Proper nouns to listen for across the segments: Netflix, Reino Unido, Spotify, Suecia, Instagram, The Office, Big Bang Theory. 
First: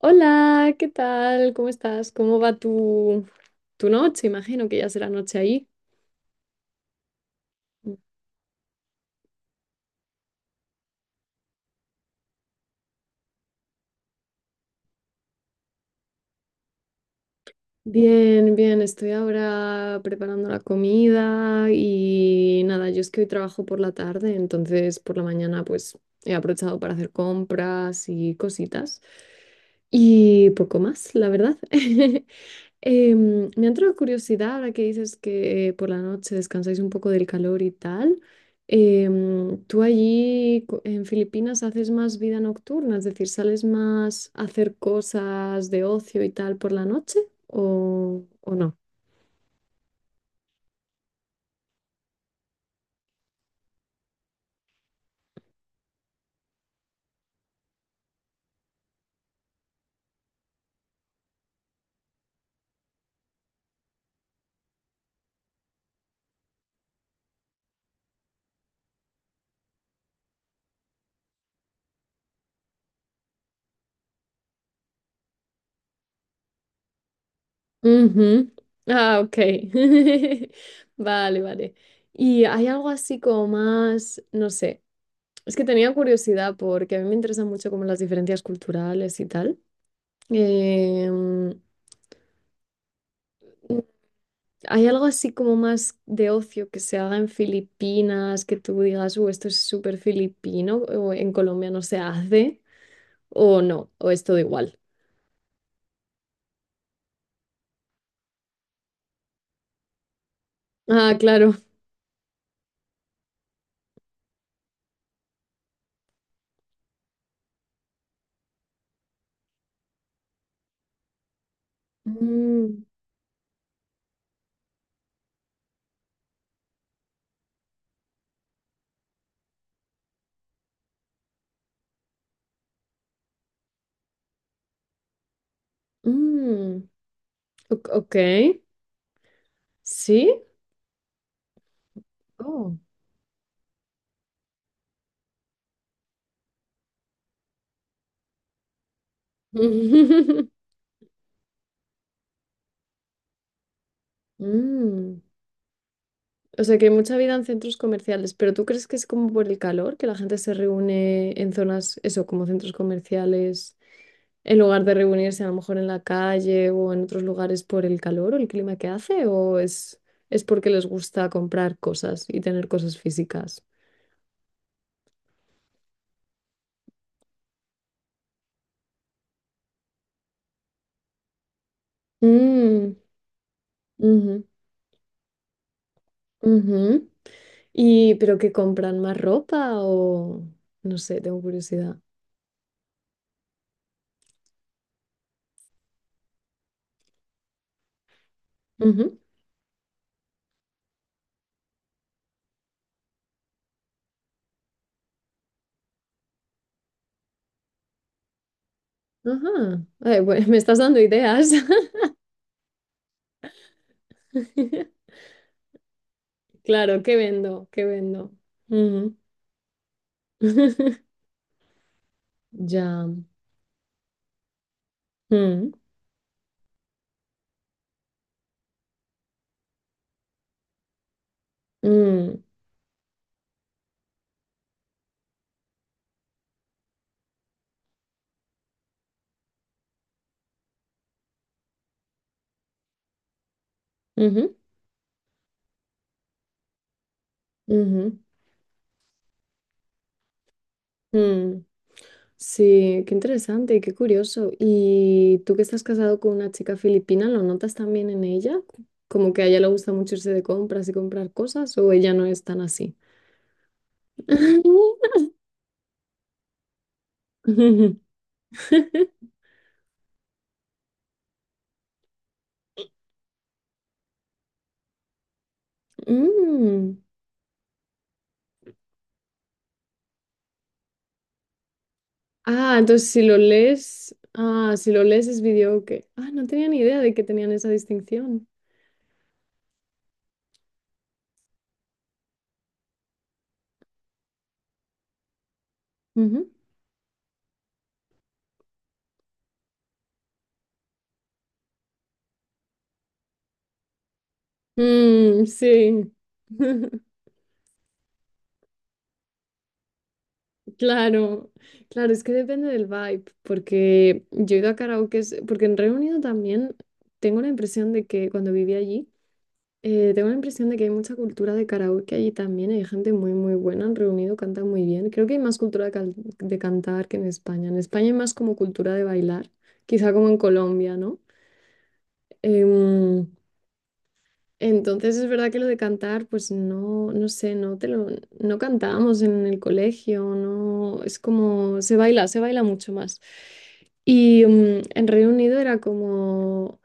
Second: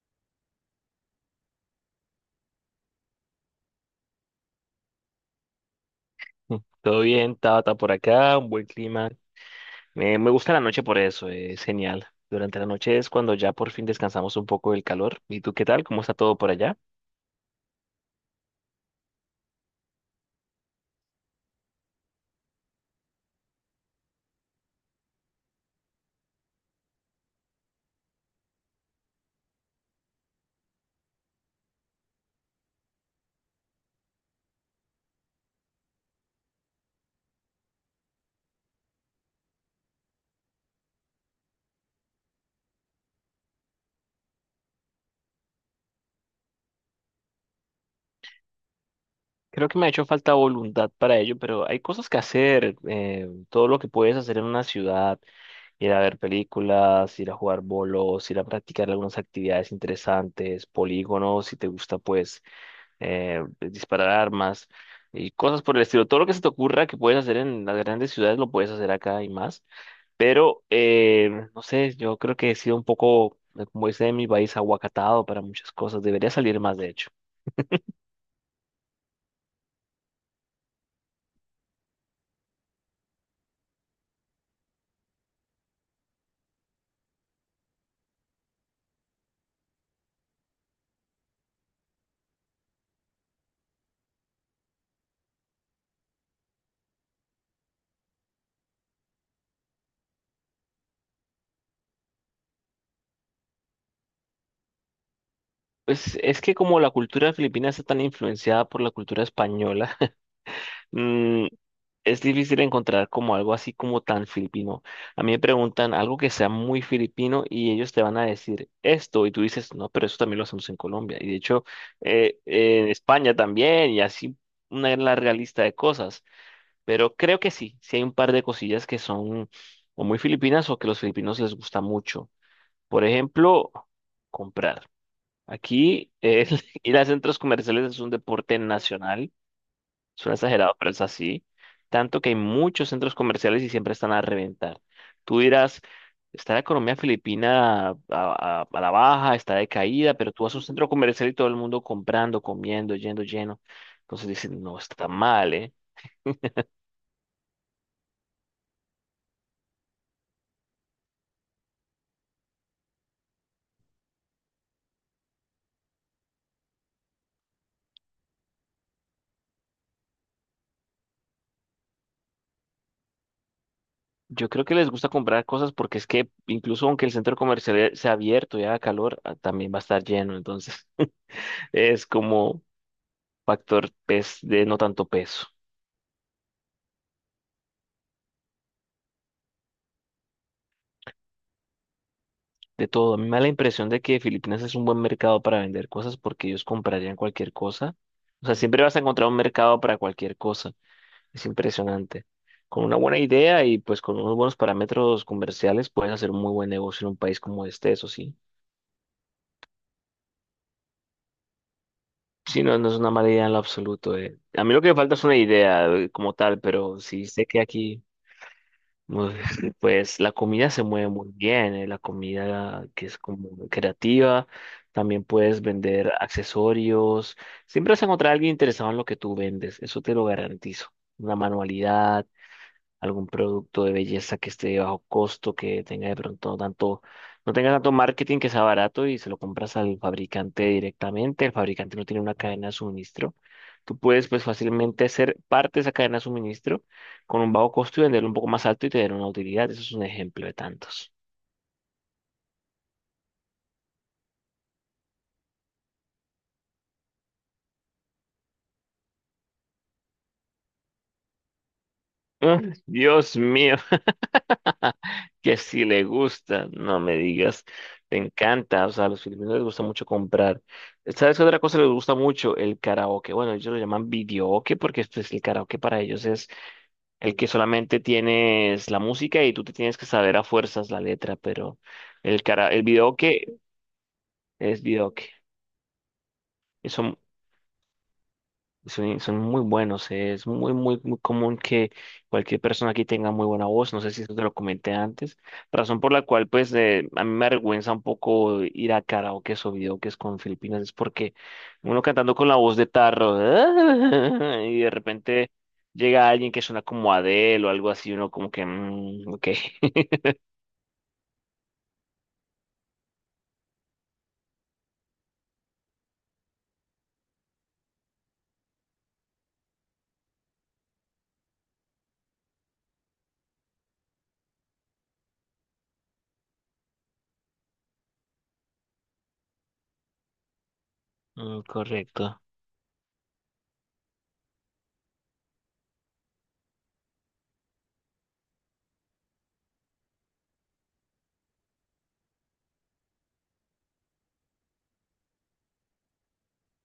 Hola, ¿qué tal? ¿Cómo estás? ¿Cómo va tu noche? Imagino que ya será noche ahí. Mm, todo bien, Tata, por acá un buen clima. Me gusta la noche por eso, es genial. Durante la noche es cuando ya por fin descansamos un poco del calor. ¿Y tú qué tal? ¿Cómo está todo por allá? Bien, bien, estoy ahora preparando la comida y nada, yo es que hoy trabajo por la tarde, entonces por la mañana pues he aprovechado para hacer compras y cositas y poco más, la verdad. Me ha entrado curiosidad ahora que dices que por la noche descansáis un poco del calor y tal. ¿Tú allí en Filipinas haces más vida nocturna? Es decir, ¿sales más a hacer cosas de ocio y tal por la noche o no? Creo que me ha hecho falta voluntad para ello, pero hay cosas que hacer. Todo lo que puedes hacer en una ciudad, ir a ver películas, ir a jugar bolos, ir a practicar algunas actividades interesantes, polígonos, si te gusta, pues disparar armas y cosas por el estilo. Todo lo que se te ocurra que puedes hacer en las grandes ciudades lo puedes hacer acá y más. Pero, no sé, yo creo que he sido un poco, como dice en mi país, aguacatado para muchas cosas. Debería salir más, de hecho. Ujú. Ah, ok. Vale, vale. ¿Y hay algo así como más, no sé, es que tenía curiosidad porque a mí me interesan mucho como las diferencias culturales y tal. Em, ¿Hay algo así como más de ocio que se haga en Filipinas, que tú digas, esto es súper filipino, o en Colombia no se hace, o no, o es todo igual? Pues es que como la cultura filipina está tan influenciada por la cultura española, Ah, mm, claro. es difícil encontrar como algo así como tan filipino. A mí me preguntan algo que sea muy filipino y ellos te van a decir esto y tú dices, no, pero eso también lo hacemos en Colombia. Y de hecho, Mm, en España también, y así una larga lista de cosas. Pero creo que sí, sí hay un par de cosillas que son o muy filipinas o que los filipinos les gusta mucho. Por ejemplo, comprar. Aquí el mm, ir a centros comerciales es un ok, deporte nacional. Suena sí. exagerado, pero es así. Tanto que hay Oh. muchos centros comerciales y siempre están a reventar. Tú dirás, está la economía filipina a la baja, está decaída, pero tú vas a un centro comercial y todo el mundo comprando, comiendo, yendo lleno. Entonces dicen, no, está Mm, mal, ¿eh? o sea que hay mucha vida en centros comerciales, pero ¿tú crees que es como por el calor, que la gente se reúne en zonas, eso, como centros comerciales, en lugar de reunirse a lo mejor en la calle o en otros lugares por el calor o el clima que hace, o es porque les gusta comprar cosas y tener cosas físicas? Yo creo que les gusta comprar cosas porque es que incluso aunque el centro comercial sea abierto y haga calor, ah, también va a estar lleno. Entonces es como Mm, factor ujú, de no tanto peso. ujú. Y, pero ¿que compran más ropa o no sé, tengo curiosidad? De todo, a mí me da la impresión de que Filipinas es un buen mercado para vender cosas porque ellos comprarían cualquier cosa. O sea, siempre vas a Ujú, encontrar un mercado para cualquier cosa. Es impresionante. Con una buena idea y pues con unos buenos parámetros comerciales puedes hacer un muy buen negocio en un país como este, eso sí. ajá. Ay, bueno, me estás dando ideas. Sí, no, no es una mala idea en lo absoluto. A mí lo que me falta es una idea, como tal, pero Claro, ¿qué sí sé que vendo? ¿Qué aquí, vendo? Ujú. uf, pues la comida se mueve muy bien, la comida que Ya. es como creativa, también puedes Mm, vender accesorios, siempre vas a encontrar a alguien interesado en lo que tú vendes, eso te lo garantizo. Una manualidad, mm, algún producto de belleza que esté de bajo costo, que tenga de pronto tanto, no tenga tanto marketing, que sea barato y se lo compras al fabricante directamente. El fabricante no tiene una cadena de suministro. Tú puedes pues ujú, fácilmente ser parte de esa cadena de suministro con un bajo costo y ujú, venderlo un poco más alto y tener una utilidad. Eso es un ejemplo de tantos. mm. Sí, qué interesante y qué curioso. ¿Y tú que estás casado con una chica filipina, lo notas también en ella? Como que a ella le gusta mucho irse de compras y comprar cosas, o ella no es Ah, tan así. Dios mío. Que si le gusta, no me digas, te encanta, o sea, a los filipinos les gusta mucho comprar. ¿Sabes qué otra cosa les gusta mucho? El karaoke. Bueno, ellos lo llaman videoke porque esto es el karaoke, para ellos es Mm. el que solamente tienes la música y tú te tienes que saber a fuerzas la letra, pero el cara Ah, el entonces si lo videoke lees, ah, es si lo lees videoke. es video. Ah, no tenía ni idea de Eso, que tenían esa distinción. son muy buenos, es muy, muy, muy común que cualquier persona aquí tenga muy buena voz, no sé si eso te lo comenté antes, razón por la cual Ujú. pues a mí me avergüenza un poco ir a karaoke o videoques con Filipinas, es porque uno cantando con la voz de tarro y de Mm, repente sí. llega alguien que suena como Adele o algo así, uno como que, mm, ok. Claro, claro, es que depende del vibe, porque yo he ido a karaokes, porque en Reino Unido también tengo la impresión de que cuando viví allí, tengo la impresión de que hay mucha cultura de karaoke allí también, hay gente muy, muy buena en Reino Unido, canta muy bien, creo que hay más cultura de, de cantar que en España hay más como cultura de bailar, quizá como en Colombia, ¿no? Mm, correcto. Em, entonces es verdad que lo de cantar, pues no, no sé, no te lo, no cantábamos en el colegio, no, es como se baila mucho más. Y mm, en Reino Unido era como,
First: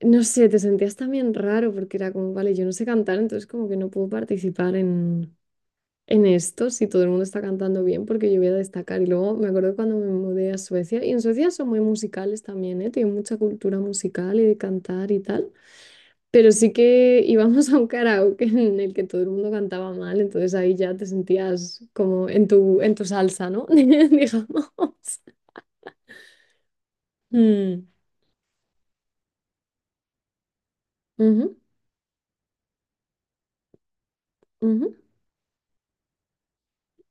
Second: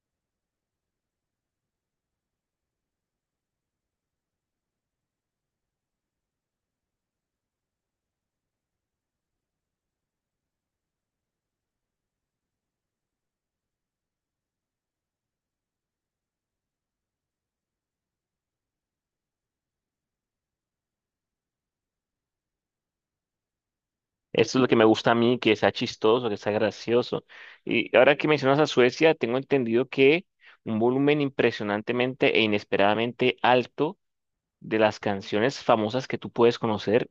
no sé, te sentías también raro porque era como, vale, yo no sé cantar, entonces como que no puedo participar en esto si todo el mundo está cantando bien porque yo voy a destacar. Y luego me acuerdo cuando me mudé a Suecia, y en Suecia son muy musicales también, ¿eh? Tienen mucha cultura musical y de cantar y tal. Pero sí que íbamos a un karaoke en el que todo el mundo cantaba mal, entonces ahí ya te sentías como en en tu salsa, ¿no? Digamos. Esto es lo que me gusta a mí, que sea chistoso, que sea gracioso. Mm, Y ahora que mencionas a Suecia, tengo entendido que un volumen ujú, impresionantemente e inesperadamente alto de ujú. las canciones famosas que tú puedes conocer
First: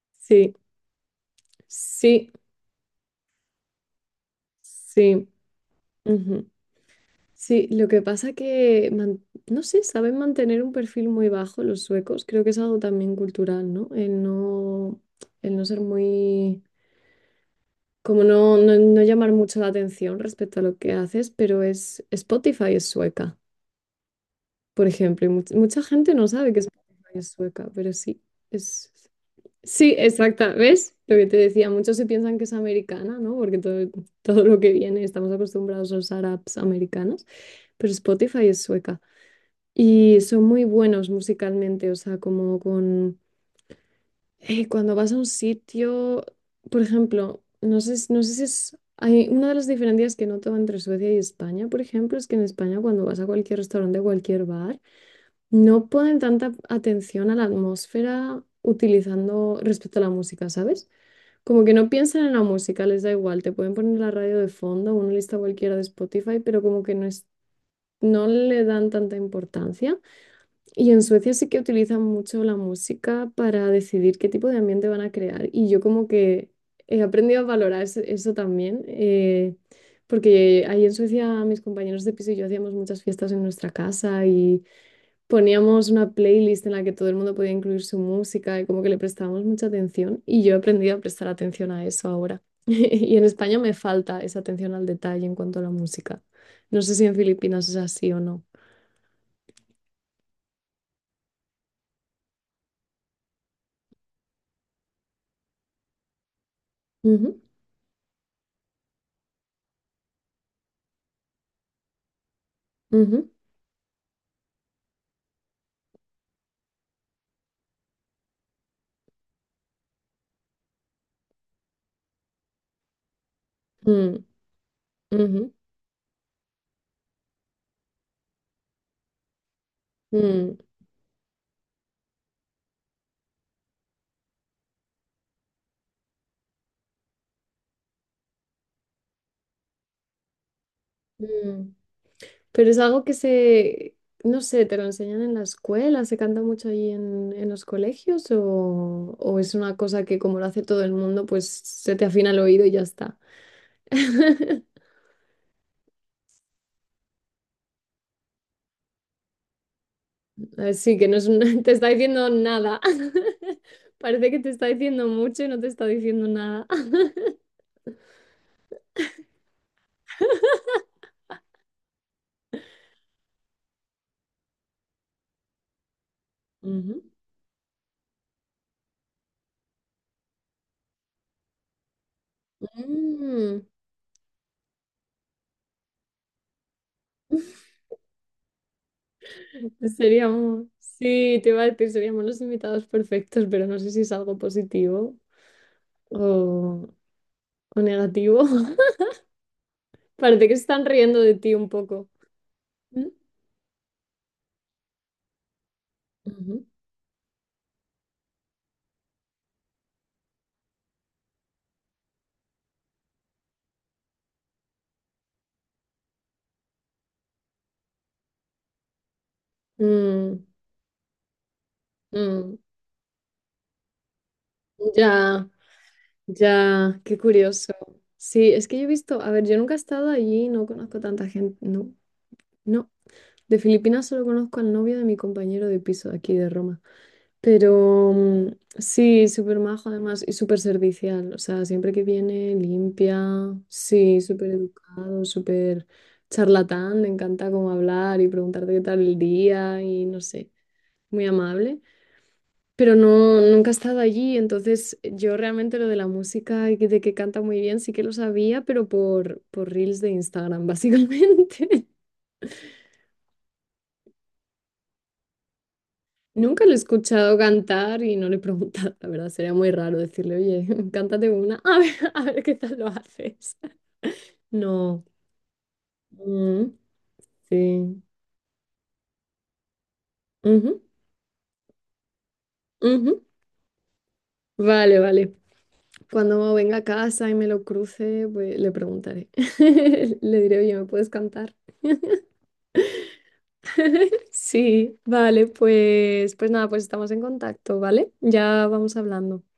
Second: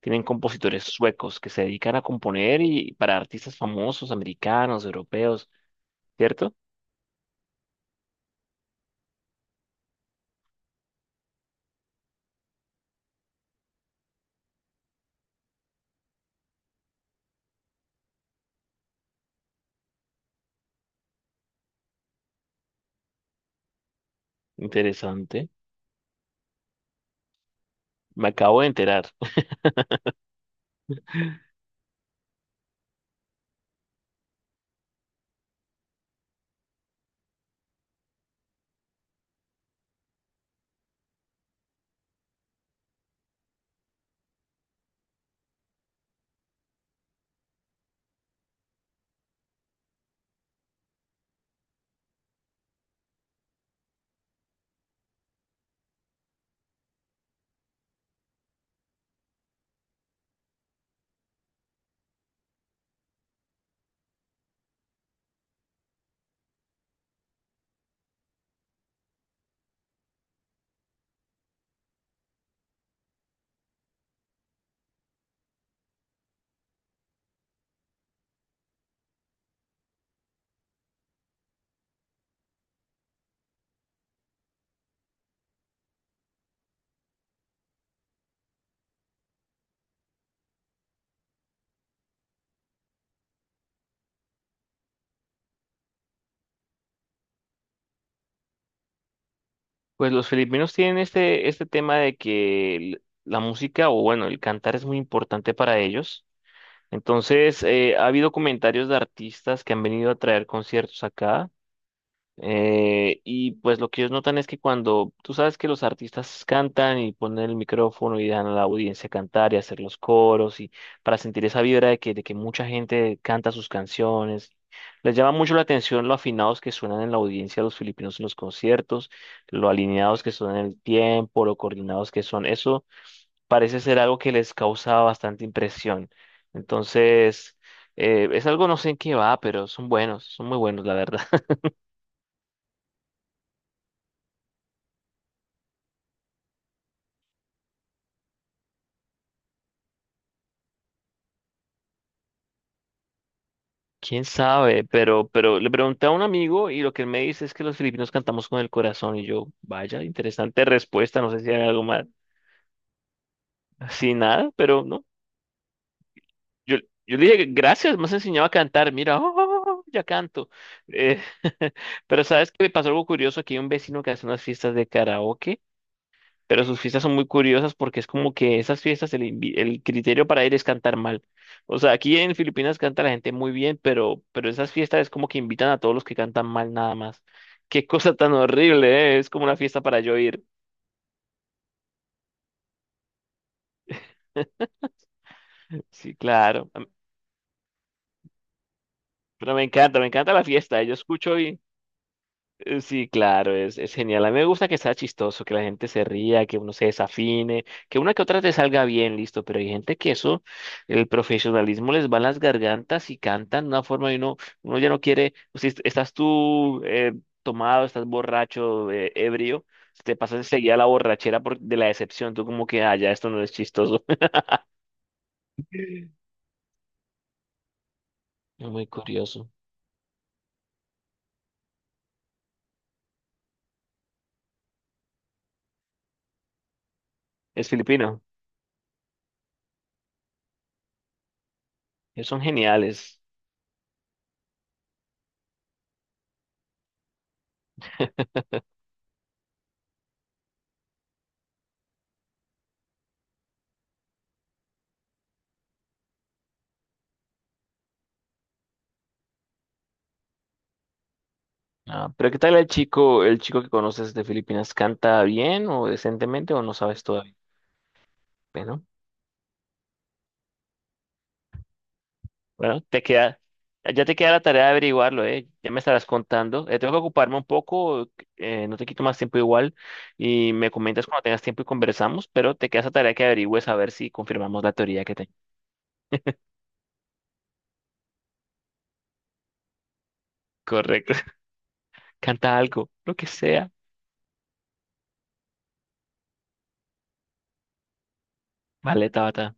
tienen Sí, compositores suecos que se dedican a sí, componer y para artistas famosos, americanos, sí. europeos, Ujú. ¿cierto? Sí, lo que pasa que, no sé, saben mantener un perfil muy bajo los suecos. Creo que es algo también cultural, ¿no? El no, el no ser muy, como no, no, no llamar mucho la atención respecto a lo que haces, pero es Spotify es sueca, por ejemplo. Y Interesante. Mucha gente no sabe que Spotify es sueca, pero sí, Me acabo de es... enterar. Sí, exacta, ¿ves? Lo que te decía, muchos se piensan que es americana, ¿no? Porque todo, todo lo que viene, estamos acostumbrados a usar apps americanas, pero Spotify es sueca. Y son muy buenos musicalmente, o sea, como con... cuando vas a un sitio, por ejemplo, no sé, no sé si es... Hay una de las diferencias que noto entre Suecia y España, por ejemplo, es que en España cuando vas a cualquier restaurante, a cualquier bar, no ponen tanta atención a la atmósfera utilizando respecto a la música, ¿sabes? Como que no piensan en la música, les da igual, te pueden poner la radio de fondo, una lista cualquiera de Spotify, pero como que no es, no le dan tanta importancia. Y en Suecia sí que utilizan mucho la música para decidir qué tipo de ambiente van a crear. Y yo como que he aprendido a valorar eso, también. Porque ahí en Suecia mis compañeros de piso y yo hacíamos muchas fiestas en nuestra casa, poníamos una playlist en la que todo el mundo podía incluir su música y como que le prestábamos mucha atención y yo he aprendido a prestar atención a eso ahora. Y en España me falta esa atención al detalle en cuanto a la música. No sé si en Filipinas es así o no. Pues los filipinos tienen este tema de que la música, o bueno, el cantar es muy importante para ellos. Ujú, Entonces, ha habido comentarios de artistas que han venido a traer conciertos acá. Ujú, Y pues lo que ellos notan es que cuando tú sabes que los artistas cantan y ponen el micrófono y dejan a la audiencia cantar y hacer los coros y para sentir esa vibra de que mucha gente canta sus mm, canciones, les llama ujú, mucho la atención lo afinados que suenan en la audiencia los filipinos en los conciertos, lo alineados que mm, son en el tiempo, lo coordinados que son. Eso parece ser algo que les causaba bastante impresión. Entonces, es algo no sé en qué va, pero son buenos, son muy buenos, la verdad. mm. Pero es algo que se, no sé, ¿te lo enseñan en la escuela, se canta mucho ahí en los colegios o es una cosa que como lo hace todo el mundo, pues se te afina el oído y ya está? ¿Quién sabe? Pero le pregunté a un amigo y lo que él me dice es que los filipinos cantamos con el corazón y yo, vaya, interesante Así que no respuesta, es no sé si hay te algo está más, diciendo nada. así Parece que te nada, está pero no. diciendo mucho y no te está diciendo nada. Yo, yo le dije, gracias, me has enseñado a cantar, mira, oh, oh, oh, ya canto. Eh, pero sabes que me pasó algo curioso, aquí hay un vecino que hace unas fiestas de karaoke. Pero sus fiestas Ujú. son muy curiosas porque es como que esas fiestas el criterio para ir es cantar mal. O sea, aquí en Filipinas canta la gente muy Mm. bien, pero esas fiestas es como que invitan a todos los que cantan mal nada más. Qué cosa tan horrible, ¿eh? Es como una fiesta para yo ir. Seríamos, sí, te iba a decir, seríamos los invitados perfectos, pero no sé si es algo positivo Sí, claro. Am- o, o negativo. Pero me encanta la Parece que se fiesta. están Yo riendo de escucho. ti un poco. ¿Mm? Sí, claro, es genial. A mí me gusta que sea chistoso, que la gente se ría, que Ujú. uno se desafine, que una que otra te salga bien, listo, pero hay gente que eso, el profesionalismo les va en las gargantas y cantan de una forma y uno, uno ya no quiere, o si estás tú tomado, estás borracho, ebrio, se te pasa Mm, enseguida la borrachera por, de la decepción, tú mm, como que, ah, ya esto no es chistoso. ya, ya, qué curioso. Sí, Es es que yo he muy visto, a ver, curioso. yo nunca he estado allí, no conozco tanta gente, no, no. De Filipinas solo conozco al novio de mi compañero de piso de aquí de Roma. Es Pero filipino, mm, sí, súper majo además y súper servicial. O sea, siempre que ellos son viene geniales. limpia, sí, súper educado, súper charlatán. Le encanta como hablar y preguntarte qué tal el día y no sé, muy amable. Pero no, nunca he estado allí, entonces yo realmente lo de la música y de que canta muy bien sí que lo sabía, pero por reels de Instagram, básicamente. Ah, pero ¿qué tal el chico que conoces de Filipinas? ¿Canta bien o decentemente o Nunca lo no he sabes todavía? escuchado cantar y no le he Bueno, preguntado, la verdad, sería muy raro decirle, oye, cántate una, a ver qué tal bueno, lo te queda, haces. ya te queda la tarea de No. averiguarlo, ¿eh? Ya me estarás contando. Mm, Tengo que ocuparme un sí. poco, no te quito más tiempo igual y me Ujú, comentas cuando tengas tiempo y conversamos, pero te queda esa tarea ujú. que averigües a ver si confirmamos la Vale, teoría que tengo. vale. Cuando venga a casa y me lo cruce, pues le preguntaré. Le diré, oye, ¿me puedes Correcto. cantar? Canta algo, lo que sea. Sí, vale, pues, pues nada, pues estamos en contacto, ¿vale? Ya vamos Vale, hablando. Tabata,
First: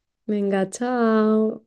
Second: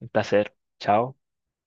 un placer. Venga, Chao. chao.